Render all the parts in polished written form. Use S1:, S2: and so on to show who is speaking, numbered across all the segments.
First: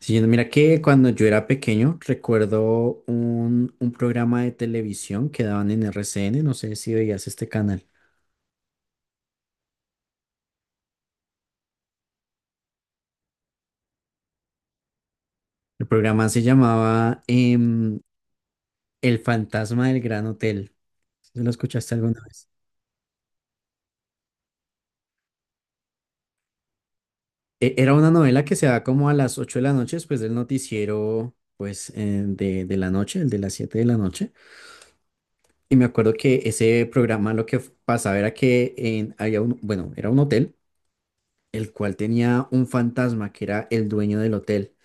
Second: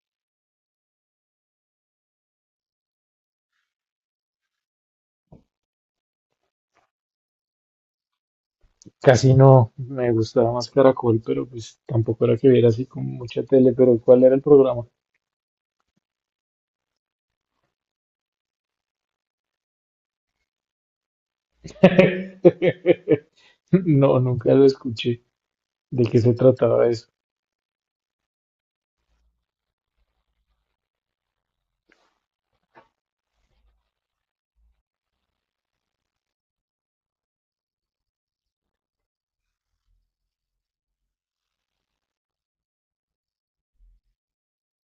S1: Sí, mira que cuando yo era pequeño recuerdo un programa de televisión que daban en RCN, no sé si veías este canal.
S2: Casi no, me gustaba más Caracol, pero pues tampoco era que viera así como mucha tele, pero ¿cuál era el programa?
S1: El programa se llamaba El fantasma del Gran Hotel. ¿Sí? ¿Lo escuchaste alguna vez?
S2: No, nunca lo escuché. ¿De qué se trataba eso?
S1: Era una novela que se daba como a las 8 de la noche después del noticiero pues de la noche, el de las 7 de la noche. Y me acuerdo que ese programa lo que pasaba era que había un, bueno, era un hotel, el cual tenía un fantasma que era el dueño del hotel.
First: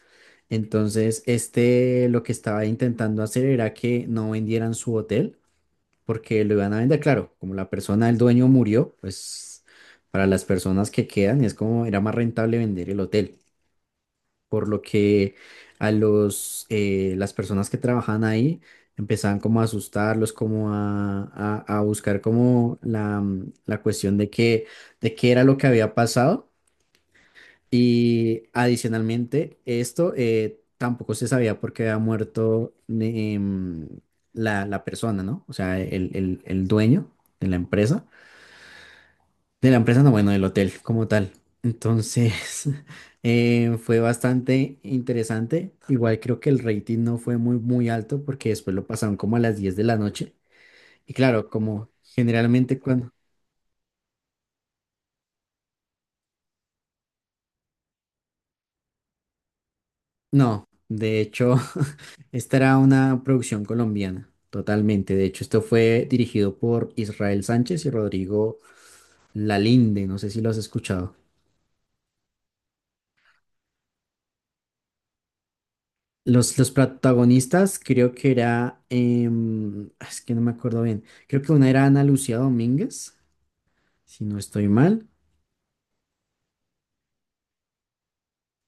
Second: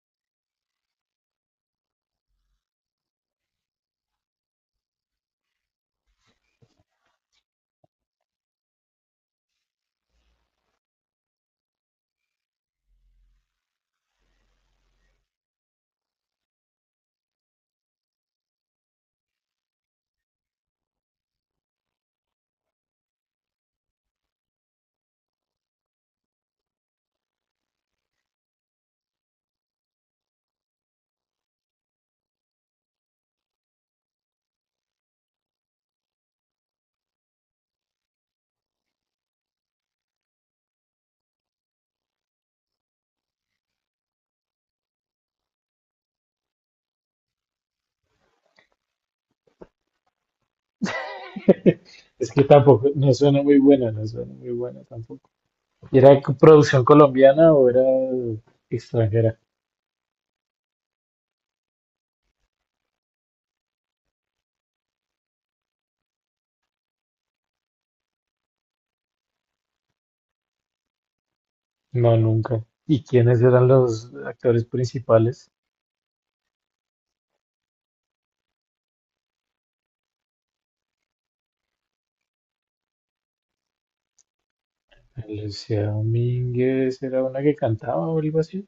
S1: Entonces, este lo que estaba intentando hacer era que no vendieran su hotel, porque lo iban a vender, claro, como la persona, el dueño murió, pues para las personas que quedan es como era más rentable vender el hotel, por lo que a los, las personas que trabajaban ahí empezaban como a asustarlos, como a buscar como la cuestión de qué era lo que había pasado y adicionalmente, esto tampoco se sabía por qué había muerto la persona, ¿no? O sea, el dueño de la empresa. De la empresa, no, bueno, del hotel como tal. Entonces, fue bastante interesante. Igual creo que el rating no fue muy alto porque después lo pasaron como a las 10 de la noche. Y claro, como
S2: Es que
S1: generalmente
S2: tampoco,
S1: cuando...
S2: no suena muy buena, no suena muy buena tampoco. ¿Era co- producción colombiana o era extranjera?
S1: No, de hecho, esta era una producción colombiana, totalmente. De hecho, esto fue dirigido por Israel Sánchez y Rodrigo Lalinde, no sé si lo has escuchado.
S2: No, nunca. ¿Y quiénes eran los actores principales?
S1: Los protagonistas creo que era, es que no me acuerdo bien, creo que una era Ana Lucía Domínguez, si no estoy mal.
S2: Lucía Domínguez era una que cantaba o algo así.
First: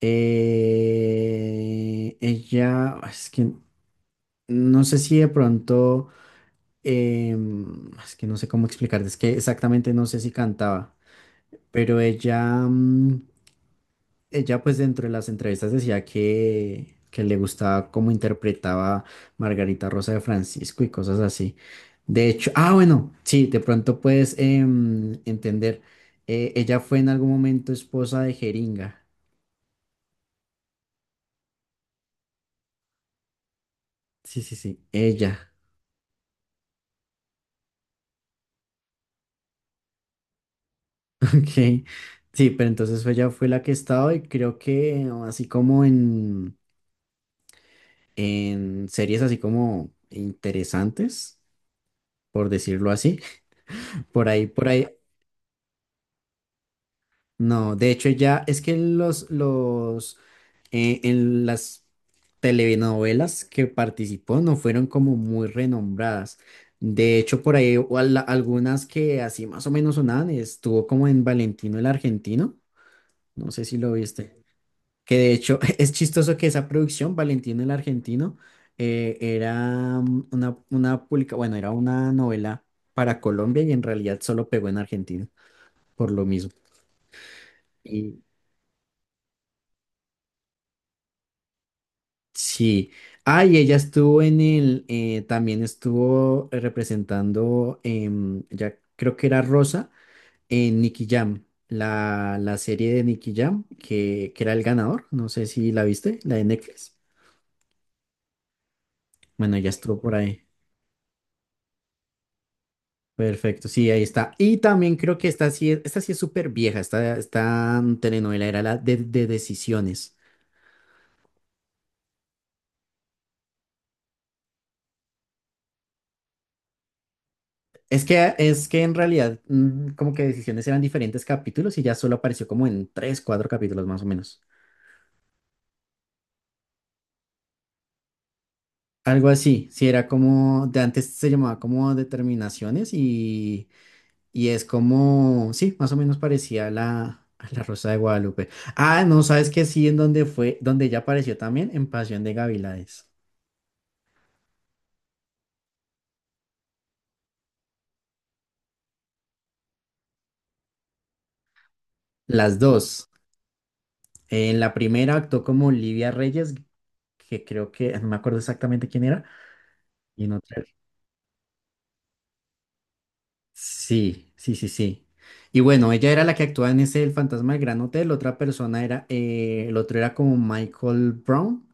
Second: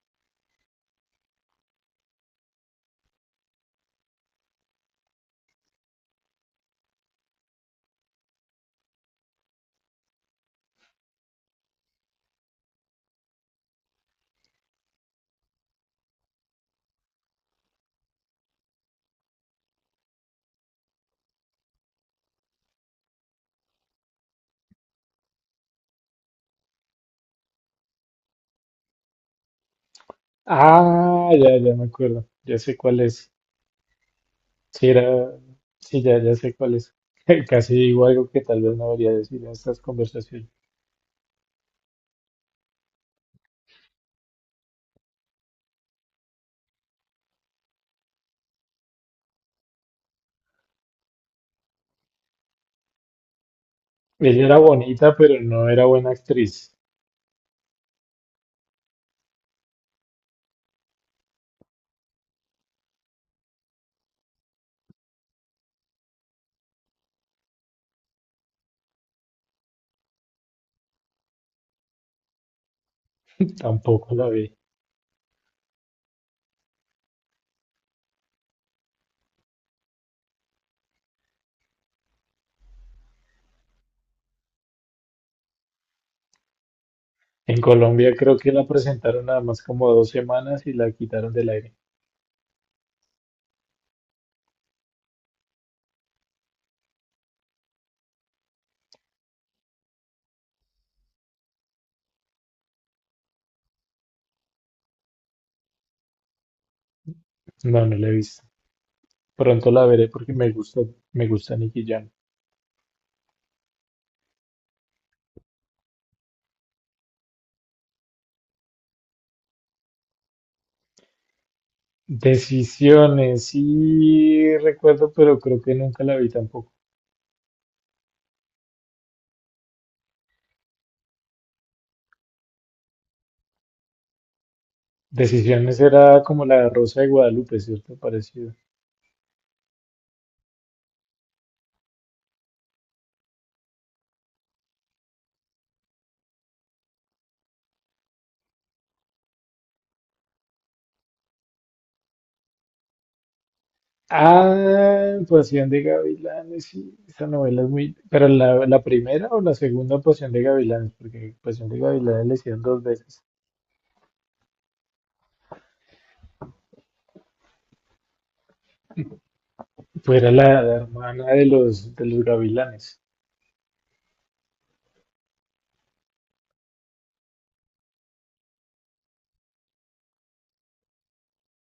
S1: Es que no sé si de pronto, es que no sé cómo explicarte, es que exactamente no sé si cantaba. Pero ella, ella pues dentro de las entrevistas decía que le gustaba cómo interpretaba Margarita Rosa de Francisco y cosas así. De hecho, bueno, sí, de pronto puedes entender. Ella fue en algún momento esposa de Jeringa.
S2: Ah, ya, ya me acuerdo. Ya sé cuál es.
S1: Sí, sí, sí,
S2: Sí, era,
S1: ella.
S2: sí, ya, ya sé cuál es. Casi digo algo que tal vez no debería decir en estas conversaciones.
S1: Ok. Sí, pero entonces ella fue la que estaba y creo que así como en series así como interesantes, por decirlo así. Por
S2: Ella
S1: ahí,
S2: era
S1: por ahí.
S2: bonita, pero no era buena actriz.
S1: No, de hecho ya es que en las telenovelas que participó no fueron como muy renombradas. De hecho, por ahí o algunas que así más o menos sonaban, estuvo como en Valentino el Argentino, no sé si lo
S2: Tampoco la
S1: viste.
S2: vi.
S1: Que de hecho es chistoso que esa producción, Valentino el Argentino, era una publica, bueno, era una novela para Colombia y en realidad solo pegó en Argentina, por lo mismo.
S2: En Colombia creo que la presentaron nada más como 2 semanas y la quitaron del aire.
S1: Sí. Ah, y ella estuvo en también estuvo representando, ya creo que era Rosa, en Nicky Jam, la serie de Nicky Jam, que era el ganador, no sé si la viste, la de Netflix.
S2: No, no la he visto.
S1: Bueno, ella
S2: Pronto la
S1: estuvo
S2: veré
S1: por
S2: porque
S1: ahí.
S2: me gusta Nicky Jam.
S1: Perfecto, sí, ahí está. Y también creo que esta sí, esta sí es súper vieja, esta telenovela era la de Decisiones.
S2: Decisiones, sí recuerdo, pero creo que nunca la vi tampoco.
S1: Es que en realidad como que Decisiones eran diferentes capítulos y ya solo apareció como en tres, cuatro capítulos más o menos.
S2: Decisiones era como la Rosa de Guadalupe, ¿cierto? Parecido.
S1: Algo así, sí, era como, de antes se llamaba como determinaciones y es como, sí, más o menos parecía a a la Rosa de Guadalupe. Ah, no, ¿sabes que sí, en donde fue, donde ella apareció también, en Pasión de Gavilanes.
S2: Ah, Pasión de Gavilanes, sí, esa novela es muy... ¿Pero la primera o la segunda Pasión de Gavilanes? Porque Pasión de Gavilanes le
S1: Las
S2: hicieron dos
S1: dos.
S2: veces.
S1: En la primera actuó como Olivia Reyes, que creo que, no me acuerdo exactamente quién era,
S2: Pues
S1: y
S2: era
S1: en otra.
S2: la hermana de los Gavilanes.
S1: Sí, sí, sí, sí. Y bueno, ella era la que actuaba en ese El Fantasma del Gran Hotel, otra persona era, el otro era como Michael Brown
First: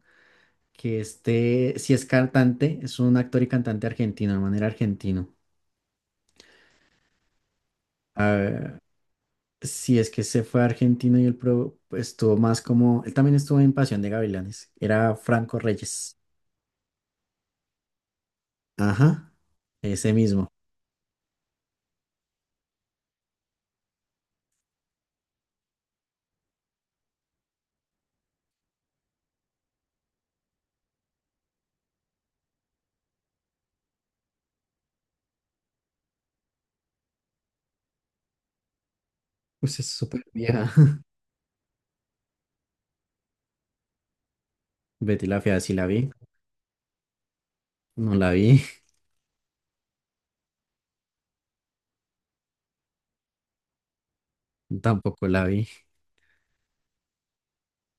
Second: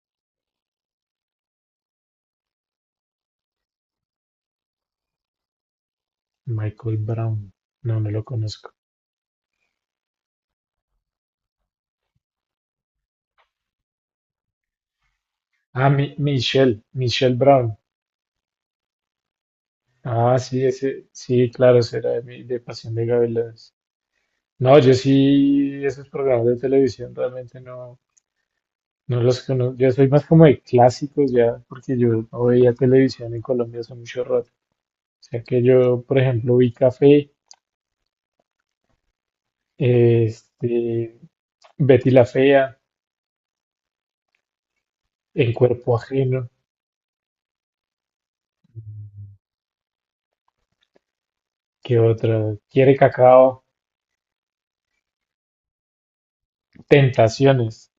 S1: que este, si es cantante, es un actor y cantante argentino, de manera argentino.
S2: Michael Brown. No, no lo conozco.
S1: Ah, si es que se fue a Argentina y él estuvo más como, él también estuvo en Pasión de Gavilanes, era Franco
S2: Ah, Mi-
S1: Reyes.
S2: Michelle, Michelle Brown.
S1: Ajá, ese
S2: Ah,
S1: mismo.
S2: sí, ese, sí, claro, será de Pasión de Gavilanes. No, yo sí, esos programas de televisión realmente no, no los conozco. Yo soy más como de clásicos ya, porque yo no veía televisión en Colombia hace mucho rato. O sea que yo, por ejemplo, vi Café,
S1: Pues es súper vieja.
S2: este, Betty la Fea,
S1: Betty la
S2: En
S1: Fea sí la
S2: Cuerpo
S1: vi,
S2: Ajeno,
S1: no la vi,
S2: ¿qué otra? Quiere Cacao,
S1: tampoco la vi,
S2: Tentaciones.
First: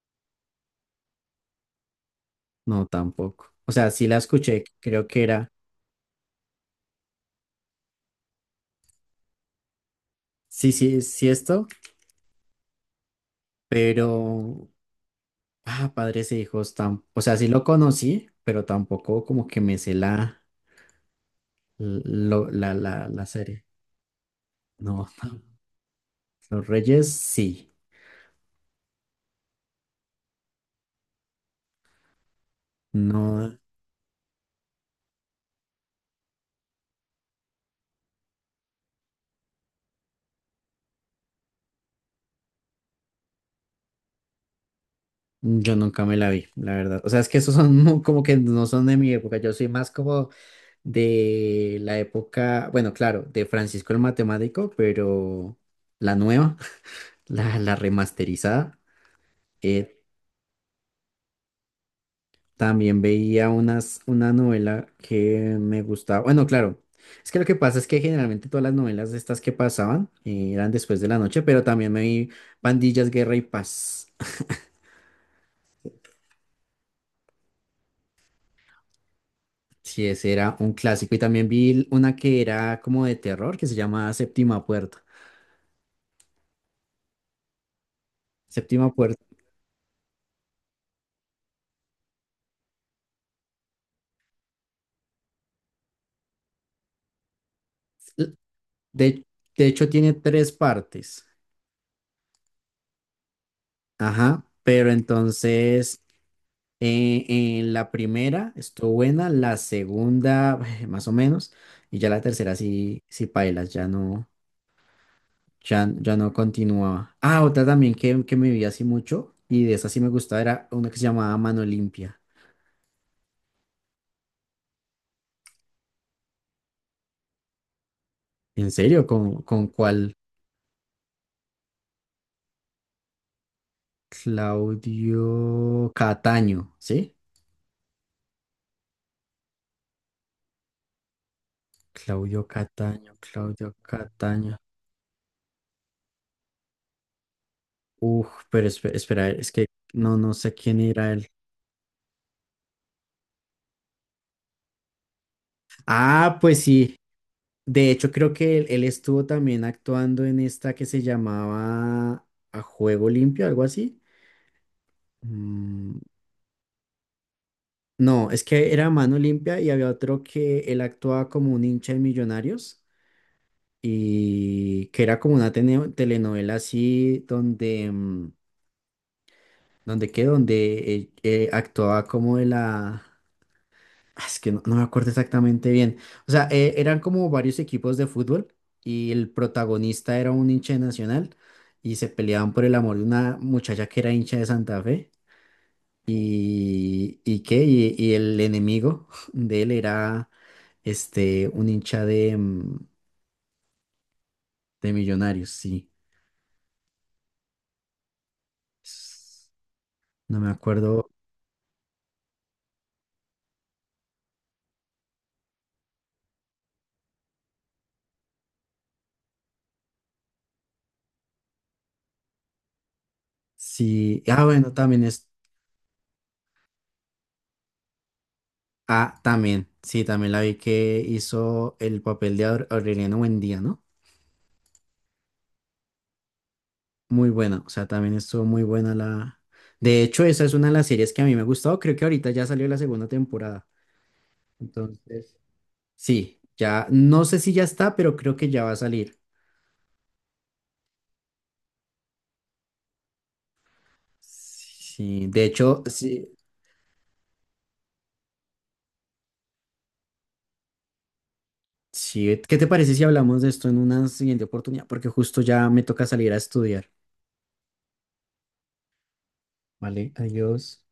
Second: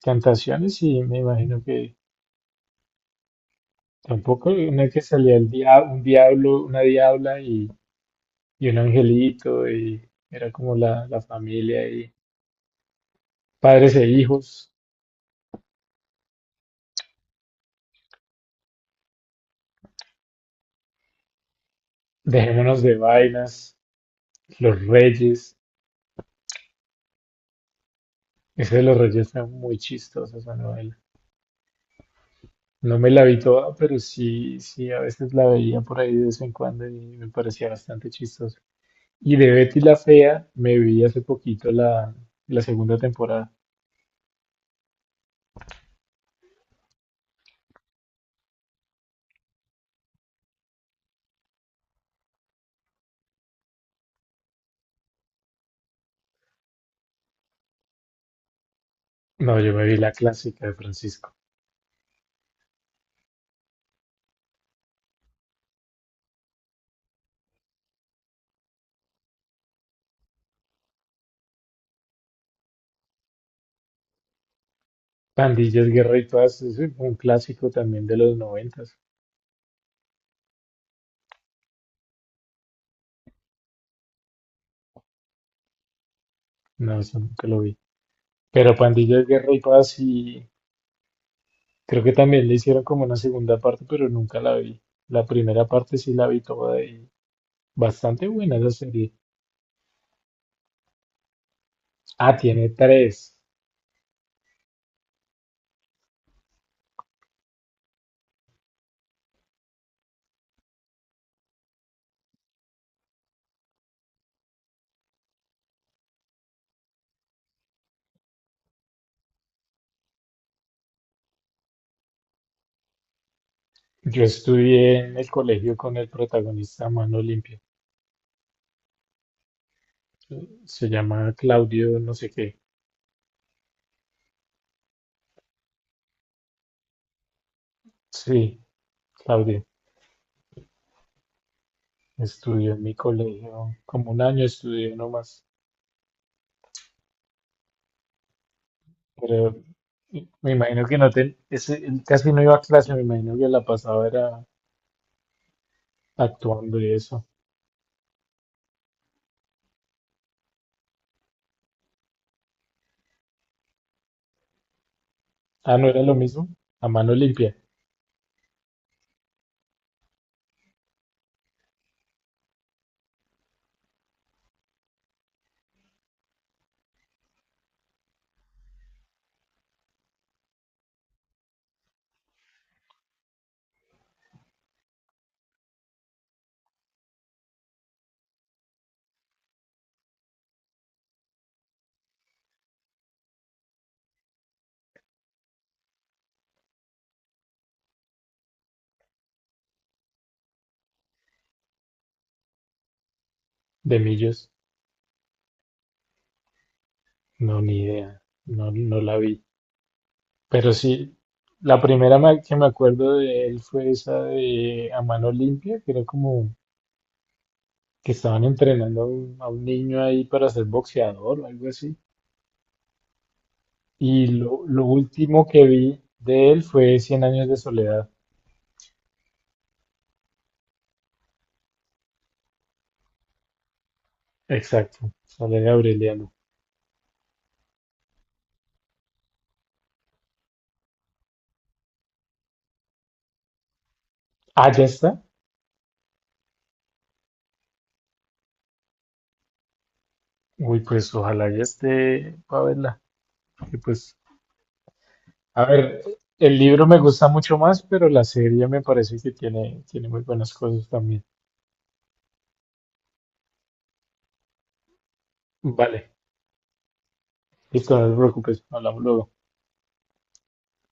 S2: Tentaciones, y me imagino que
S1: no tampoco. O sea, sí la
S2: tampoco
S1: escuché,
S2: una que
S1: creo que
S2: salía
S1: era,
S2: un diablo, una diabla y un angelito, y era
S1: sí,
S2: como
S1: sí,
S2: la
S1: sí esto,
S2: familia y padres e
S1: pero
S2: hijos,
S1: ah, Padres e Hijos, o sea, sí lo conocí, pero tampoco como que me sé la,
S2: Dejémonos de
S1: la serie.
S2: vainas, Los
S1: No,
S2: Reyes.
S1: Los Reyes sí,
S2: Ese de los Reyes está muy chistosa esa novela. No me la vi
S1: no,
S2: toda, pero sí, sí, a veces la veía por ahí de vez en cuando y me parecía bastante chistosa. Y de Betty la Fea me vi hace poquito la segunda temporada.
S1: yo nunca me la vi, la verdad. O sea, es que esos son como que no son de mi época, yo soy más como de la época, bueno, claro, de Francisco el Matemático, pero la nueva, la remasterizada.
S2: No, yo me vi
S1: eh,
S2: la clásica de Francisco.
S1: También veía una novela que me gustaba. Bueno, claro, es que lo que pasa es que generalmente todas las novelas estas que pasaban eran después de la noche, pero también me vi Pandillas, Guerra y Paz.
S2: Pandillas, Guerra y Paz es un clásico también de los noventas.
S1: Sí, ese era un clásico. Y también vi una que era como de terror, que se llamaba Séptima Puerta.
S2: No, eso nunca lo vi. Pero
S1: Séptima Puerta.
S2: Pandillas, Guerra y Paz sí, creo que también le hicieron como una segunda parte, pero nunca la vi. La primera parte sí la vi toda y bastante
S1: l-
S2: buena esa serie.
S1: De, de hecho, tiene tres partes.
S2: Ah, tiene tres.
S1: Ajá. Pero entonces en la primera estuvo buena, la segunda más o menos, y ya la tercera sí, sí pailas, ya no, ya no continuaba. Ah, otra también que me vi así mucho, y de esa sí me gustaba, era una que se llamaba Mano Limpia.
S2: Yo estudié en el colegio con el protagonista a Mano Limpia.
S1: ¿En serio? Con cuál?
S2: Se llama Claudio, no sé qué.
S1: Claudio Cataño, ¿sí?
S2: Sí, Claudio.
S1: Claudio
S2: Estudió en mi
S1: Cataño, Claudio
S2: colegio como 1 año,
S1: Cataño.
S2: estudió nomás.
S1: Uf, pero espera, es
S2: Pero
S1: que no, no
S2: me
S1: sé quién
S2: imagino que no
S1: era él.
S2: te, ese, él casi no iba a clase, me imagino que la pasaba era
S1: Ah, pues
S2: actuando y
S1: sí.
S2: eso.
S1: De hecho, creo que él estuvo también actuando en esta que se llamaba A Juego Limpio, algo así.
S2: Ah, no
S1: Mm,
S2: era lo mismo. A mano limpia,
S1: no, es que era Mano Limpia y había otro que él actuaba como un hincha de Millonarios y que era como una telenovela así donde, donde qué, donde actuaba como de la. Ah, es que no, no me acuerdo exactamente bien. O sea, eran como varios equipos de fútbol y el protagonista era un hincha de Nacional y se peleaban por el amor de una muchacha que era hincha de Santa Fe y qué, y el enemigo de él era este, un hincha de,
S2: de millos.
S1: de Millonarios, sí.
S2: No, ni idea. No, no la vi.
S1: S- No me
S2: Pero
S1: acuerdo
S2: sí, la primera que me acuerdo de él fue esa de A Mano Limpia, que era como que estaban entrenando a un, niño ahí para ser boxeador o algo así.
S1: si...
S2: Y
S1: Ah,
S2: lo,
S1: bueno,
S2: lo
S1: también es...
S2: último que vi de él fue Cien años de soledad.
S1: Ah, también, sí, también la vi que hizo el papel de Aureliano Buendía, ¿no?
S2: Exacto, Soledad Aureliano.
S1: Muy buena, o sea, también estuvo muy buena la... De hecho, esa es una de las series que a mí me ha gustado, creo que ahorita ya salió la segunda temporada.
S2: Ah, ya está.
S1: Entonces, sí, ya, no sé si ya está, pero creo que ya va a salir.
S2: Uy, pues ojalá ya esté para verla. Porque, pues,
S1: Sí, de
S2: a
S1: hecho,
S2: ver,
S1: sí,
S2: el libro me gusta mucho más, pero la serie me parece que tiene muy buenas cosas también.
S1: sí, ¿qué te parece si hablamos de esto en una siguiente oportunidad? Porque justo ya me toca
S2: Vale,
S1: salir a estudiar.
S2: listo, no te preocupes, hablamos luego.
S1: Vale, adiós.